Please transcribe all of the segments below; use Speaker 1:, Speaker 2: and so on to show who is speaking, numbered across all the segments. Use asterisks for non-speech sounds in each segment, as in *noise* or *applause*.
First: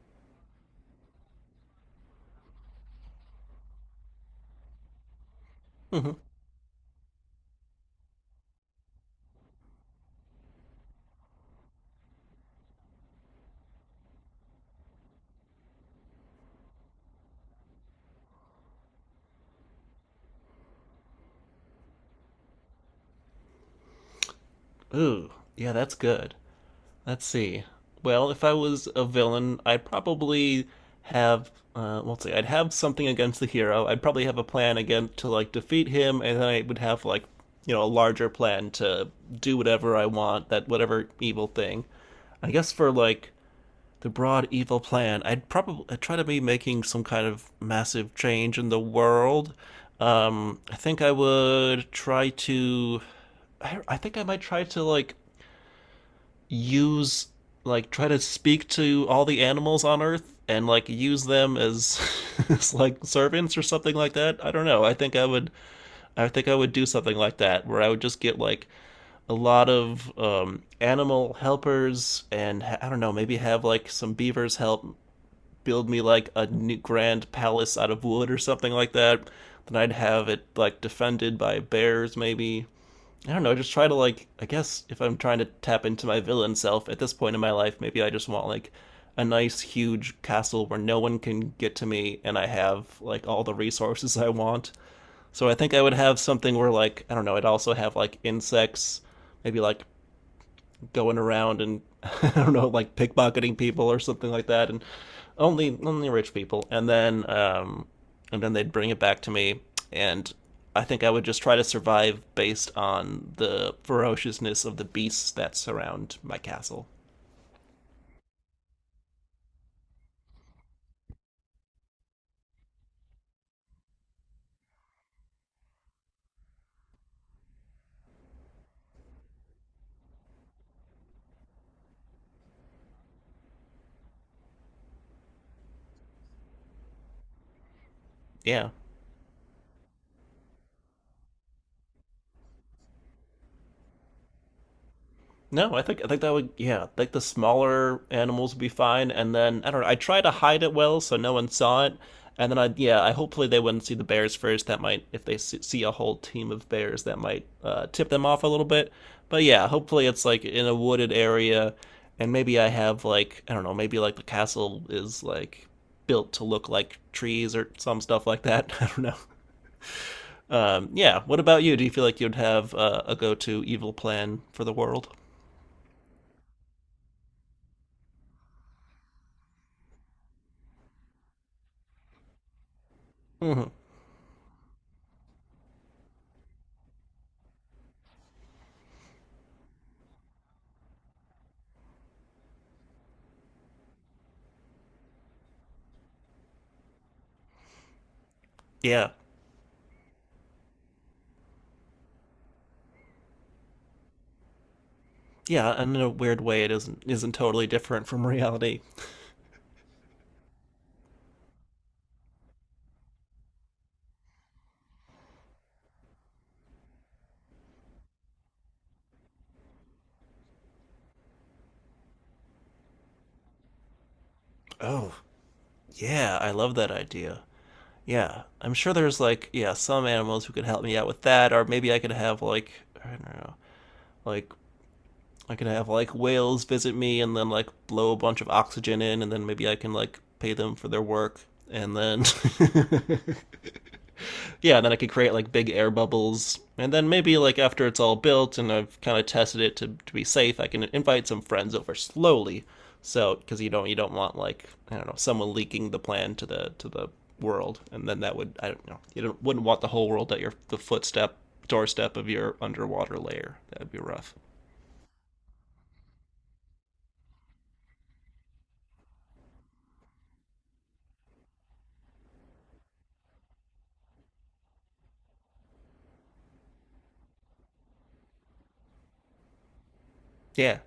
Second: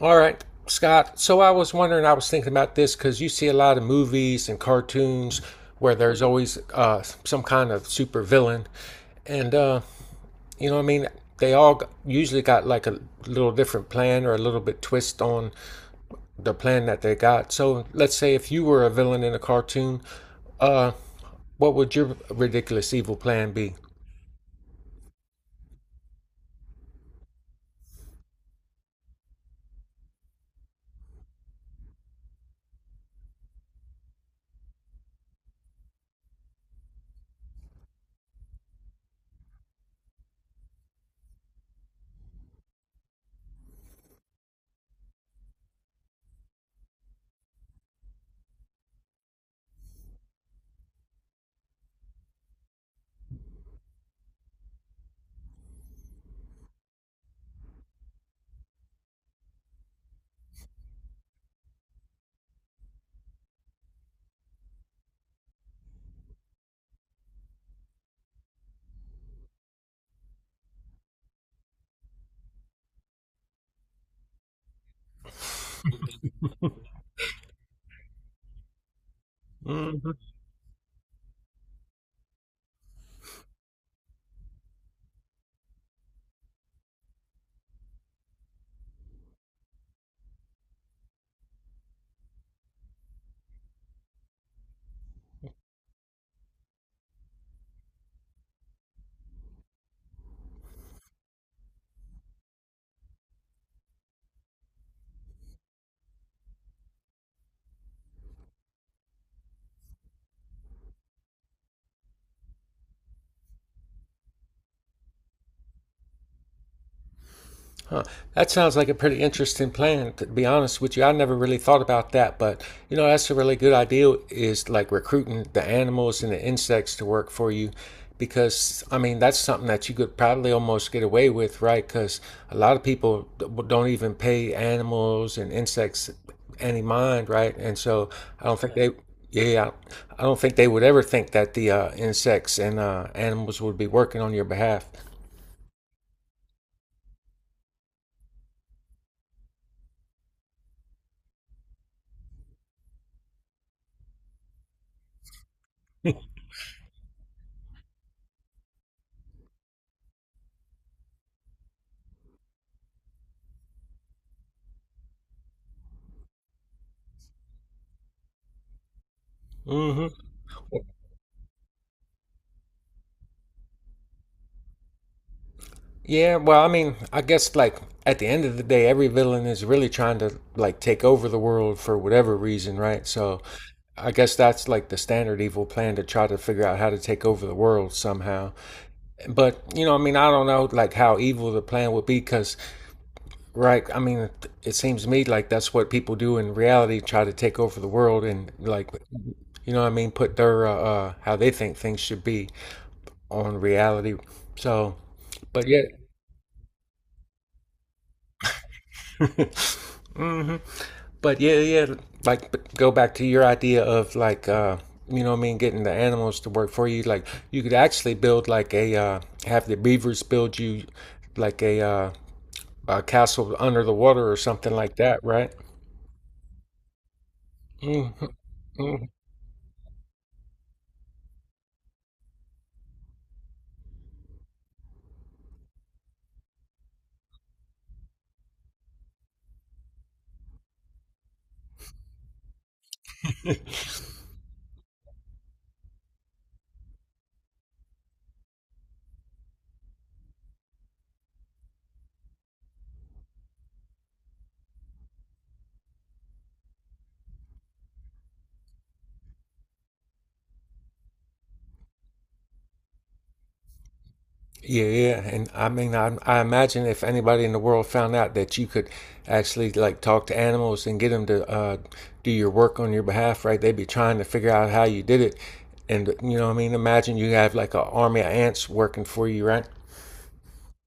Speaker 1: All right, Scott. So I was wondering, I was thinking about this because you see a lot of movies and cartoons where
Speaker 2: Mm-hmm.
Speaker 1: there's always some kind of super villain. And, you know, what I mean, they all usually got like a little different plan or a little bit twist on the plan that they got. So let's say if you were a villain in a cartoon, uh, what would your ridiculous evil plan be?
Speaker 2: Ooh, yeah, that's good. Let's see. Well, if I was a villain, I'd probably have well, let's see, I'd have something against the hero. I'd probably have a plan again to like defeat him, and then I would have like, you know, a larger plan to do whatever I want, that whatever evil thing. I guess for like the broad evil plan. I'd try to be making some kind of massive change in the world. I think I would try to. I think I might try to like use like try to speak to all the animals on Earth and like use them as *laughs* as like servants or something like that. I don't know. I think I would do something like that where I would just get like a lot of animal helpers and I don't know, maybe have like some beavers help build me like a new grand palace out of wood or something like that. Then I'd have it like defended by bears, maybe. I don't know. Just try to like. I guess if I'm trying to tap into my villain self at this point in my life, maybe I just want like a nice huge castle where no one can get to me, and I have like all the resources I want. So I think I would have something where like I don't know. I'd also have like insects, maybe like going around and *laughs* I don't know, like pickpocketing people or something like that, and only rich people. And then they'd bring it back to me, and I think I would just try to survive based on the ferociousness of the beasts that surround my castle.
Speaker 1: Huh. That sounds like a pretty interesting plan. To be honest with you, I never really thought about that, but you know that's a really good idea. Is like recruiting the animals and the insects to work for you, because I mean that's something that you could probably almost get away with, right? Because a lot of people don't even pay animals and insects any mind, right? And so I don't
Speaker 2: Yeah,
Speaker 1: think they, yeah, I don't think they would ever think that the insects and animals would be working on your behalf.
Speaker 2: no, I think that would yeah, I think the smaller animals would be fine. And then I don't know. I try to hide it well so no one saw it. And then I yeah, I hopefully they wouldn't see the bears first. That might if they see a whole team of bears, that might tip them off a little bit. But yeah, hopefully it's like in a wooded area, and maybe I have like I don't know, maybe like the castle is like built to look like trees or some stuff like that. *laughs* I don't know.
Speaker 1: Mm-hmm.
Speaker 2: Yeah. What about you? Do you feel like you'd have a go-to evil plan for the world?
Speaker 1: Yeah, well, I mean, I guess like at the end of the day, every villain is really trying to like take over the world for whatever reason, right? So
Speaker 2: Hmm.
Speaker 1: I guess that's like the standard evil plan to try to figure out how to take over the world somehow. But, you know, I mean, I don't know like how evil the plan would be because, right, I mean, it seems to me like that's what people do in reality try to take over the world and like,
Speaker 2: Yeah,
Speaker 1: you know what I mean, put their, how they think things should be on reality. So, but
Speaker 2: yeah,
Speaker 1: yeah.
Speaker 2: and in a weird way, it isn't totally different from reality.
Speaker 1: *laughs* But like go back to your idea of like getting the animals to work for you. Like you could actually build like a have the beavers build you like a castle under the water or something like
Speaker 2: Oh,
Speaker 1: that, right?
Speaker 2: yeah, I love that idea.
Speaker 1: Mm-hmm.
Speaker 2: Yeah, I'm sure
Speaker 1: Mm-hmm.
Speaker 2: there's like yeah some animals who could help me out with that, or maybe I could have like I don't know, like I could have like whales visit me and then like blow a bunch of oxygen in, and then maybe I can like pay them for their work, and then *laughs* yeah, and then I could create like big air bubbles, and then maybe like after it's all built and I've kind of tested it to be safe, I can invite some friends over slowly. So because you don't want like I don't know someone leaking the plan to the world, and then that would I don't know you don't, wouldn't want the whole world at your the footstep doorstep of your underwater layer. That would be rough.
Speaker 1: Yeah, yeah, and I mean, I imagine if anybody in the world found out that you could actually like talk to animals and get them to do your work on your behalf, right? They'd be trying to figure out how you did it, and you know, what I mean, imagine you have like an army of ants working for you, right?
Speaker 2: Yeah.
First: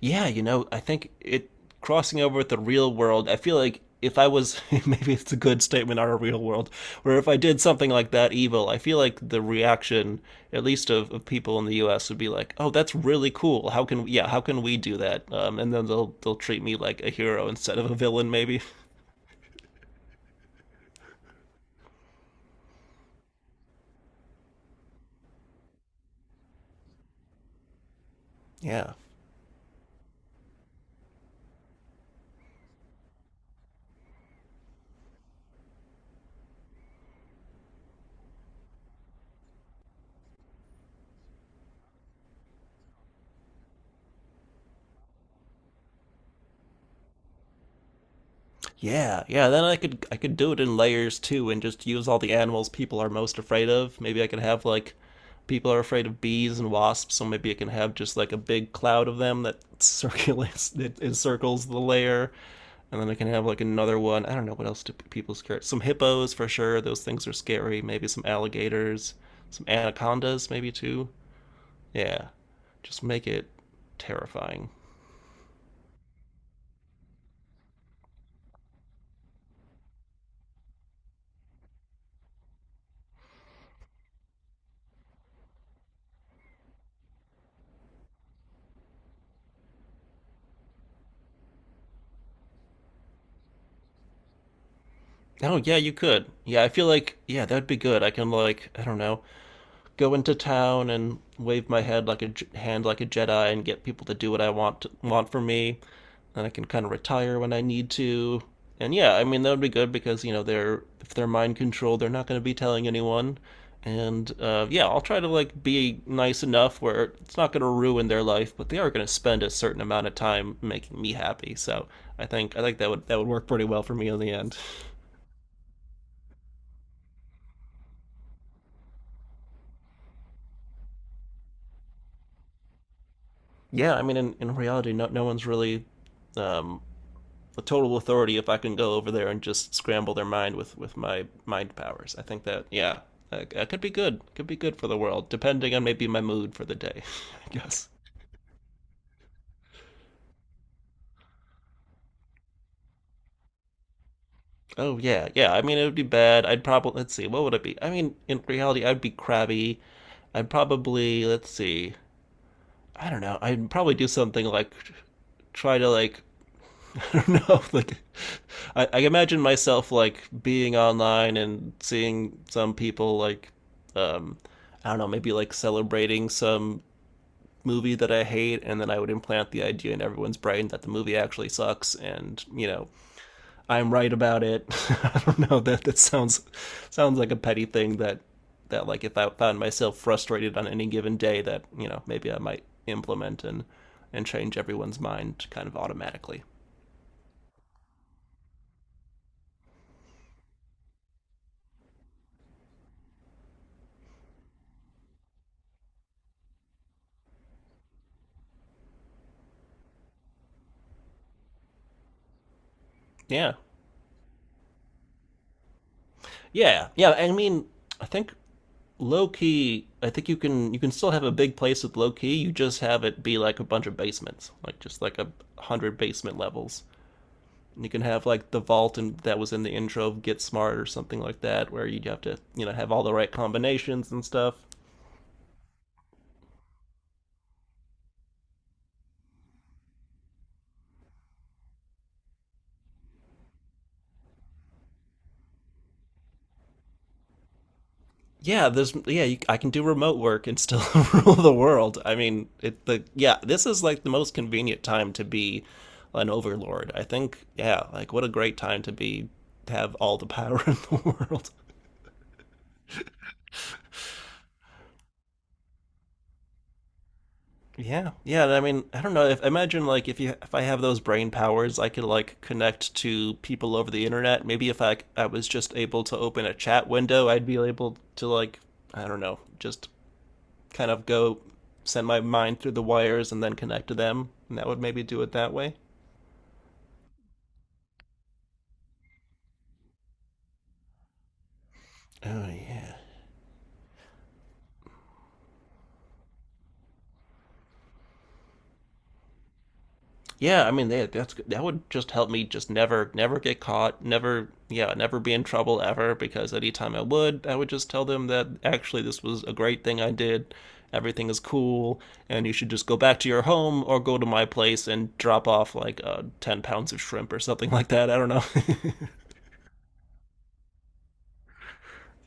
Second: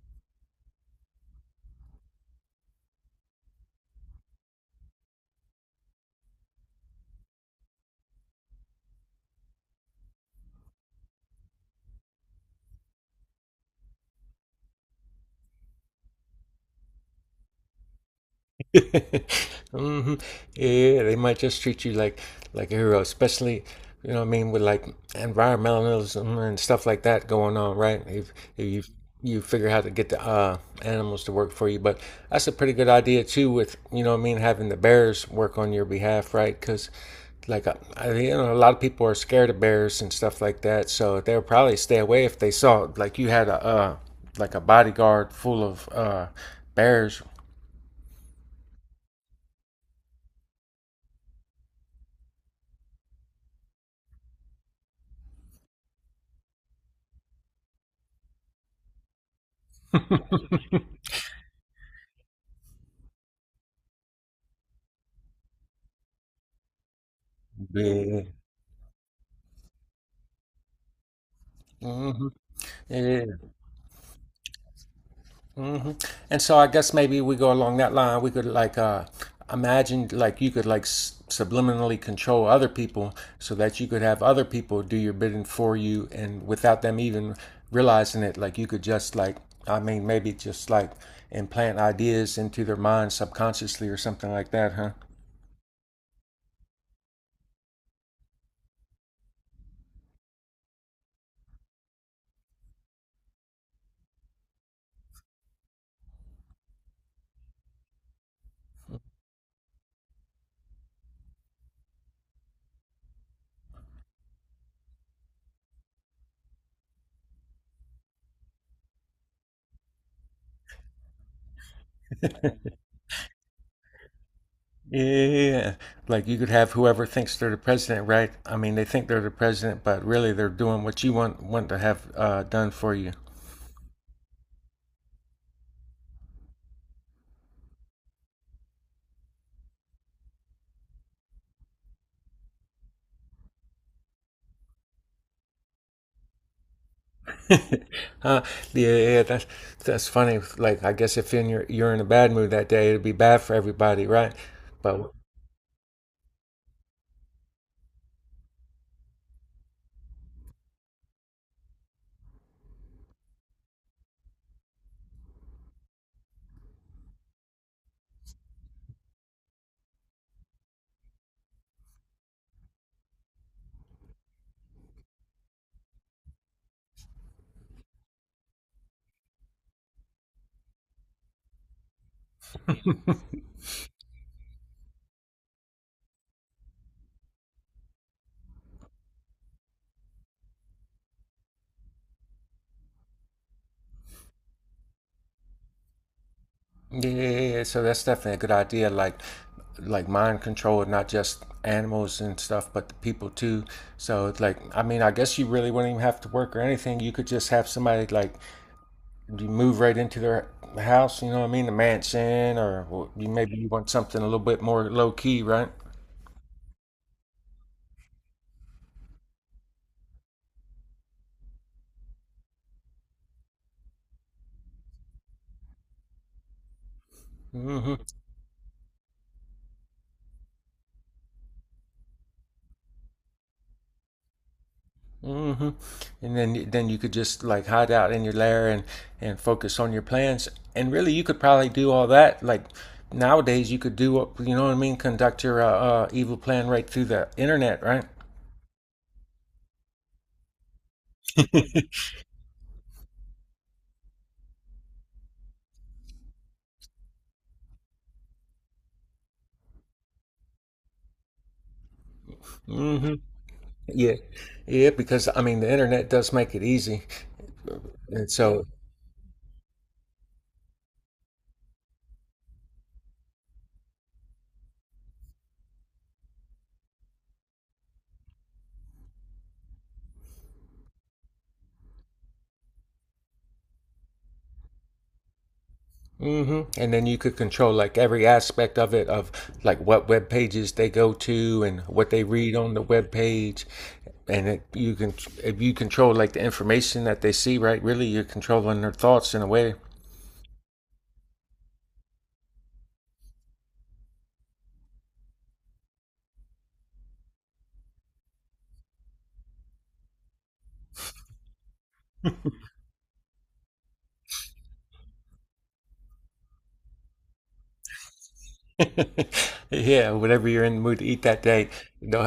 Speaker 2: Yeah, you know, I think it crossing over with the real world, I feel like if I was *laughs* maybe it's a good statement on a real world, where if I did something like that evil, I feel like the reaction, at least of people in the US, would be like, oh, that's really cool. How can yeah, how can we do that? And then they'll treat me like a hero instead of a villain maybe. *laughs*
Speaker 1: *laughs* Hmm. Yeah, they might just treat you like a hero, especially you know what I mean with like environmentalism and stuff like that going on, right? If you
Speaker 2: Yeah.
Speaker 1: you figure how to get the animals to work for you, but that's a pretty good idea too. With you know what I mean having the bears work on your behalf, right? Because like you know a lot of people are scared of bears and stuff like that, so they'll probably stay away if they saw like you had a like a bodyguard full of bears.
Speaker 2: Yeah, yeah. Then I could do it in layers too, and just use all the animals people are most afraid of. Maybe I could have like people are afraid of bees and wasps, so maybe I can have just like a big cloud of them that *laughs* circulates that encircles the layer, and then I can have like another one. I don't know what else do people scare. Some hippos for sure. Those things are scary. Maybe
Speaker 1: Yeah.
Speaker 2: some alligators, some anacondas maybe too.
Speaker 1: Mm-hmm.
Speaker 2: Yeah, just
Speaker 1: Yeah.
Speaker 2: make it terrifying.
Speaker 1: Hmm. And so I guess maybe we go along that line. We could like imagine like you could like s subliminally control other people so that you could have other people do your bidding for you and without them even realizing it, like you could just like I mean maybe just like implant ideas into their mind subconsciously or something like that, huh?
Speaker 2: Oh yeah, you could. Yeah, I feel like yeah, that'd be good. I can like I don't know go into town and wave my head like a hand like a Jedi and get people to do what want for me. Then I can kind of retire when I need to. And yeah, I mean that would be good because you know they're if they're mind controlled, they're not going to be telling anyone. And yeah, I'll try to like be nice enough where it's not going to ruin their life, but they are going to spend a certain amount of time making me happy. So I think that would work pretty well for me in the end.
Speaker 1: Yeah, like you could have whoever thinks they're the president, right? I mean, they think they're the president, but really they're doing what you want to have done for you.
Speaker 2: Yeah, I mean in reality, no one's really um, the total authority if I can go over there and just scramble their mind with my mind powers. I think that yeah, that, could be good. Could be good for the world, depending on maybe my mood for the day. *laughs* I
Speaker 1: *laughs*
Speaker 2: guess.
Speaker 1: Uh, yeah, yeah, that's that's funny. Like, I guess if in your you're in a bad mood that day, it'd be bad for everybody, right?
Speaker 2: Oh
Speaker 1: But
Speaker 2: yeah, yeah. I mean, it would be bad. I'd probably let's see, what would it be? I mean, in reality, I'd be crabby. I'd probably let's see. I don't know. I'd probably do something like try to like *laughs* I don't know. Like, I imagine myself like being online and seeing some people like, um, I don't know, maybe like celebrating some movie that I hate, and then I would implant the idea in everyone's brain that the movie actually sucks, and you know, I'm right about it. *laughs* I don't know. That sounds sounds like a petty thing that that like if I found myself frustrated on any given day, that you know maybe I might implement and change everyone's mind kind of automatically.
Speaker 1: yeah, so that's definitely a good idea. Like mind control, not just animals and stuff, but the people too. So it's like, I mean, I guess you really wouldn't even have to work or anything. You could just have somebody like you move right into their house. You know what I mean? The mansion, or you
Speaker 2: Yeah,
Speaker 1: maybe you want something a little bit more low key, right?
Speaker 2: yeah, yeah. I mean, I think low key. I think you can still have a big place with low key. You just have it be like a bunch of basements, like just like a hundred basement levels. And you
Speaker 1: Mm-hmm.
Speaker 2: can have like the vault and that was in the intro of Get Smart or something like that, where you have to you know have all the right combinations and stuff.
Speaker 1: Hmm. And then you could just like hide out in your lair and focus on your plans. And really, you could probably do all that. Like nowadays, you could do what you know what I mean. Conduct your evil plan right through the internet, right?
Speaker 2: Yeah, there's yeah, you, I can do remote work and still *laughs* rule the world. I mean, it the yeah, this is like the most convenient time to be an overlord. I think yeah, like what a great time to be have all the power *laughs* in the world.
Speaker 1: Hmm. Yeah, yeah. Because I mean, the internet does make it easy,
Speaker 2: Yeah,
Speaker 1: and
Speaker 2: yeah. And I
Speaker 1: so
Speaker 2: mean, I don't know. If imagine like if you if I have those brain powers, I could like connect to people over the internet. Maybe if I was just able to open a chat window, I'd be able to like I don't know, just kind of go send my mind through the wires and then connect to them, and that would maybe do it that way.
Speaker 1: hmm. And then you could control like every aspect of it, of like what web pages they go to and what they
Speaker 2: Oh
Speaker 1: read on the
Speaker 2: yeah,
Speaker 1: web page, and you can if you control like the information that they see, right? Really, you're controlling their thoughts in a way. *laughs*
Speaker 2: yeah. I mean, they, that's that would just help me just never get caught, never, yeah, never be in trouble ever. Because anytime I would just tell them that actually this was a great thing I did. Everything is cool, and you should just go back to your home or go to my place and drop off like 10 pounds of shrimp or something *laughs* like that. I don't know.
Speaker 1: Yeah, whatever you're in the mood to eat that day,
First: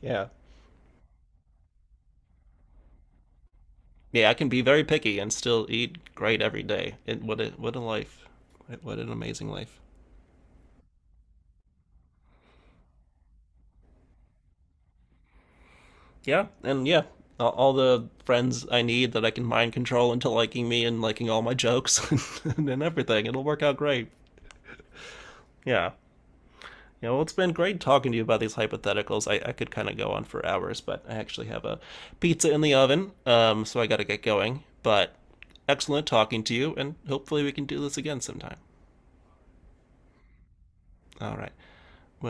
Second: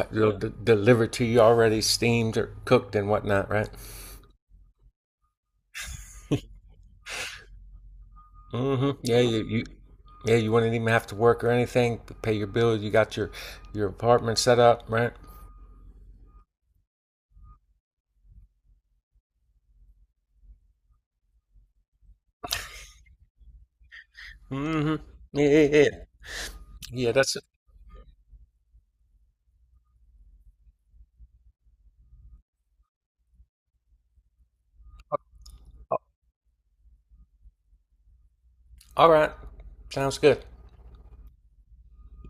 Speaker 2: *laughs* Yeah,
Speaker 1: they'll deliver to you already steamed or cooked and whatnot, right?
Speaker 2: yeah, I can be very picky and still eat great every day. It, what a life!
Speaker 1: Hmm.
Speaker 2: What an
Speaker 1: Yeah, you,
Speaker 2: amazing
Speaker 1: you
Speaker 2: life!
Speaker 1: yeah you wouldn't even have to work or anything. Pay your bills. You got your apartment set up, right?
Speaker 2: Yeah, and yeah, all, the friends I need that I can mind control into liking me and liking all my jokes *laughs* and, everything. It'll work out great.
Speaker 1: Hmm. Yeah, yeah, yeah.
Speaker 2: Yeah. Yeah,
Speaker 1: Yeah,
Speaker 2: well, it's
Speaker 1: that's it.
Speaker 2: been great talking to you about these hypotheticals. I could kind of go on for hours, but I actually have a pizza in the oven, so I got to get going. But excellent talking to you, and hopefully we can do this again sometime.
Speaker 1: All right. Sounds good.
Speaker 2: All right. Well,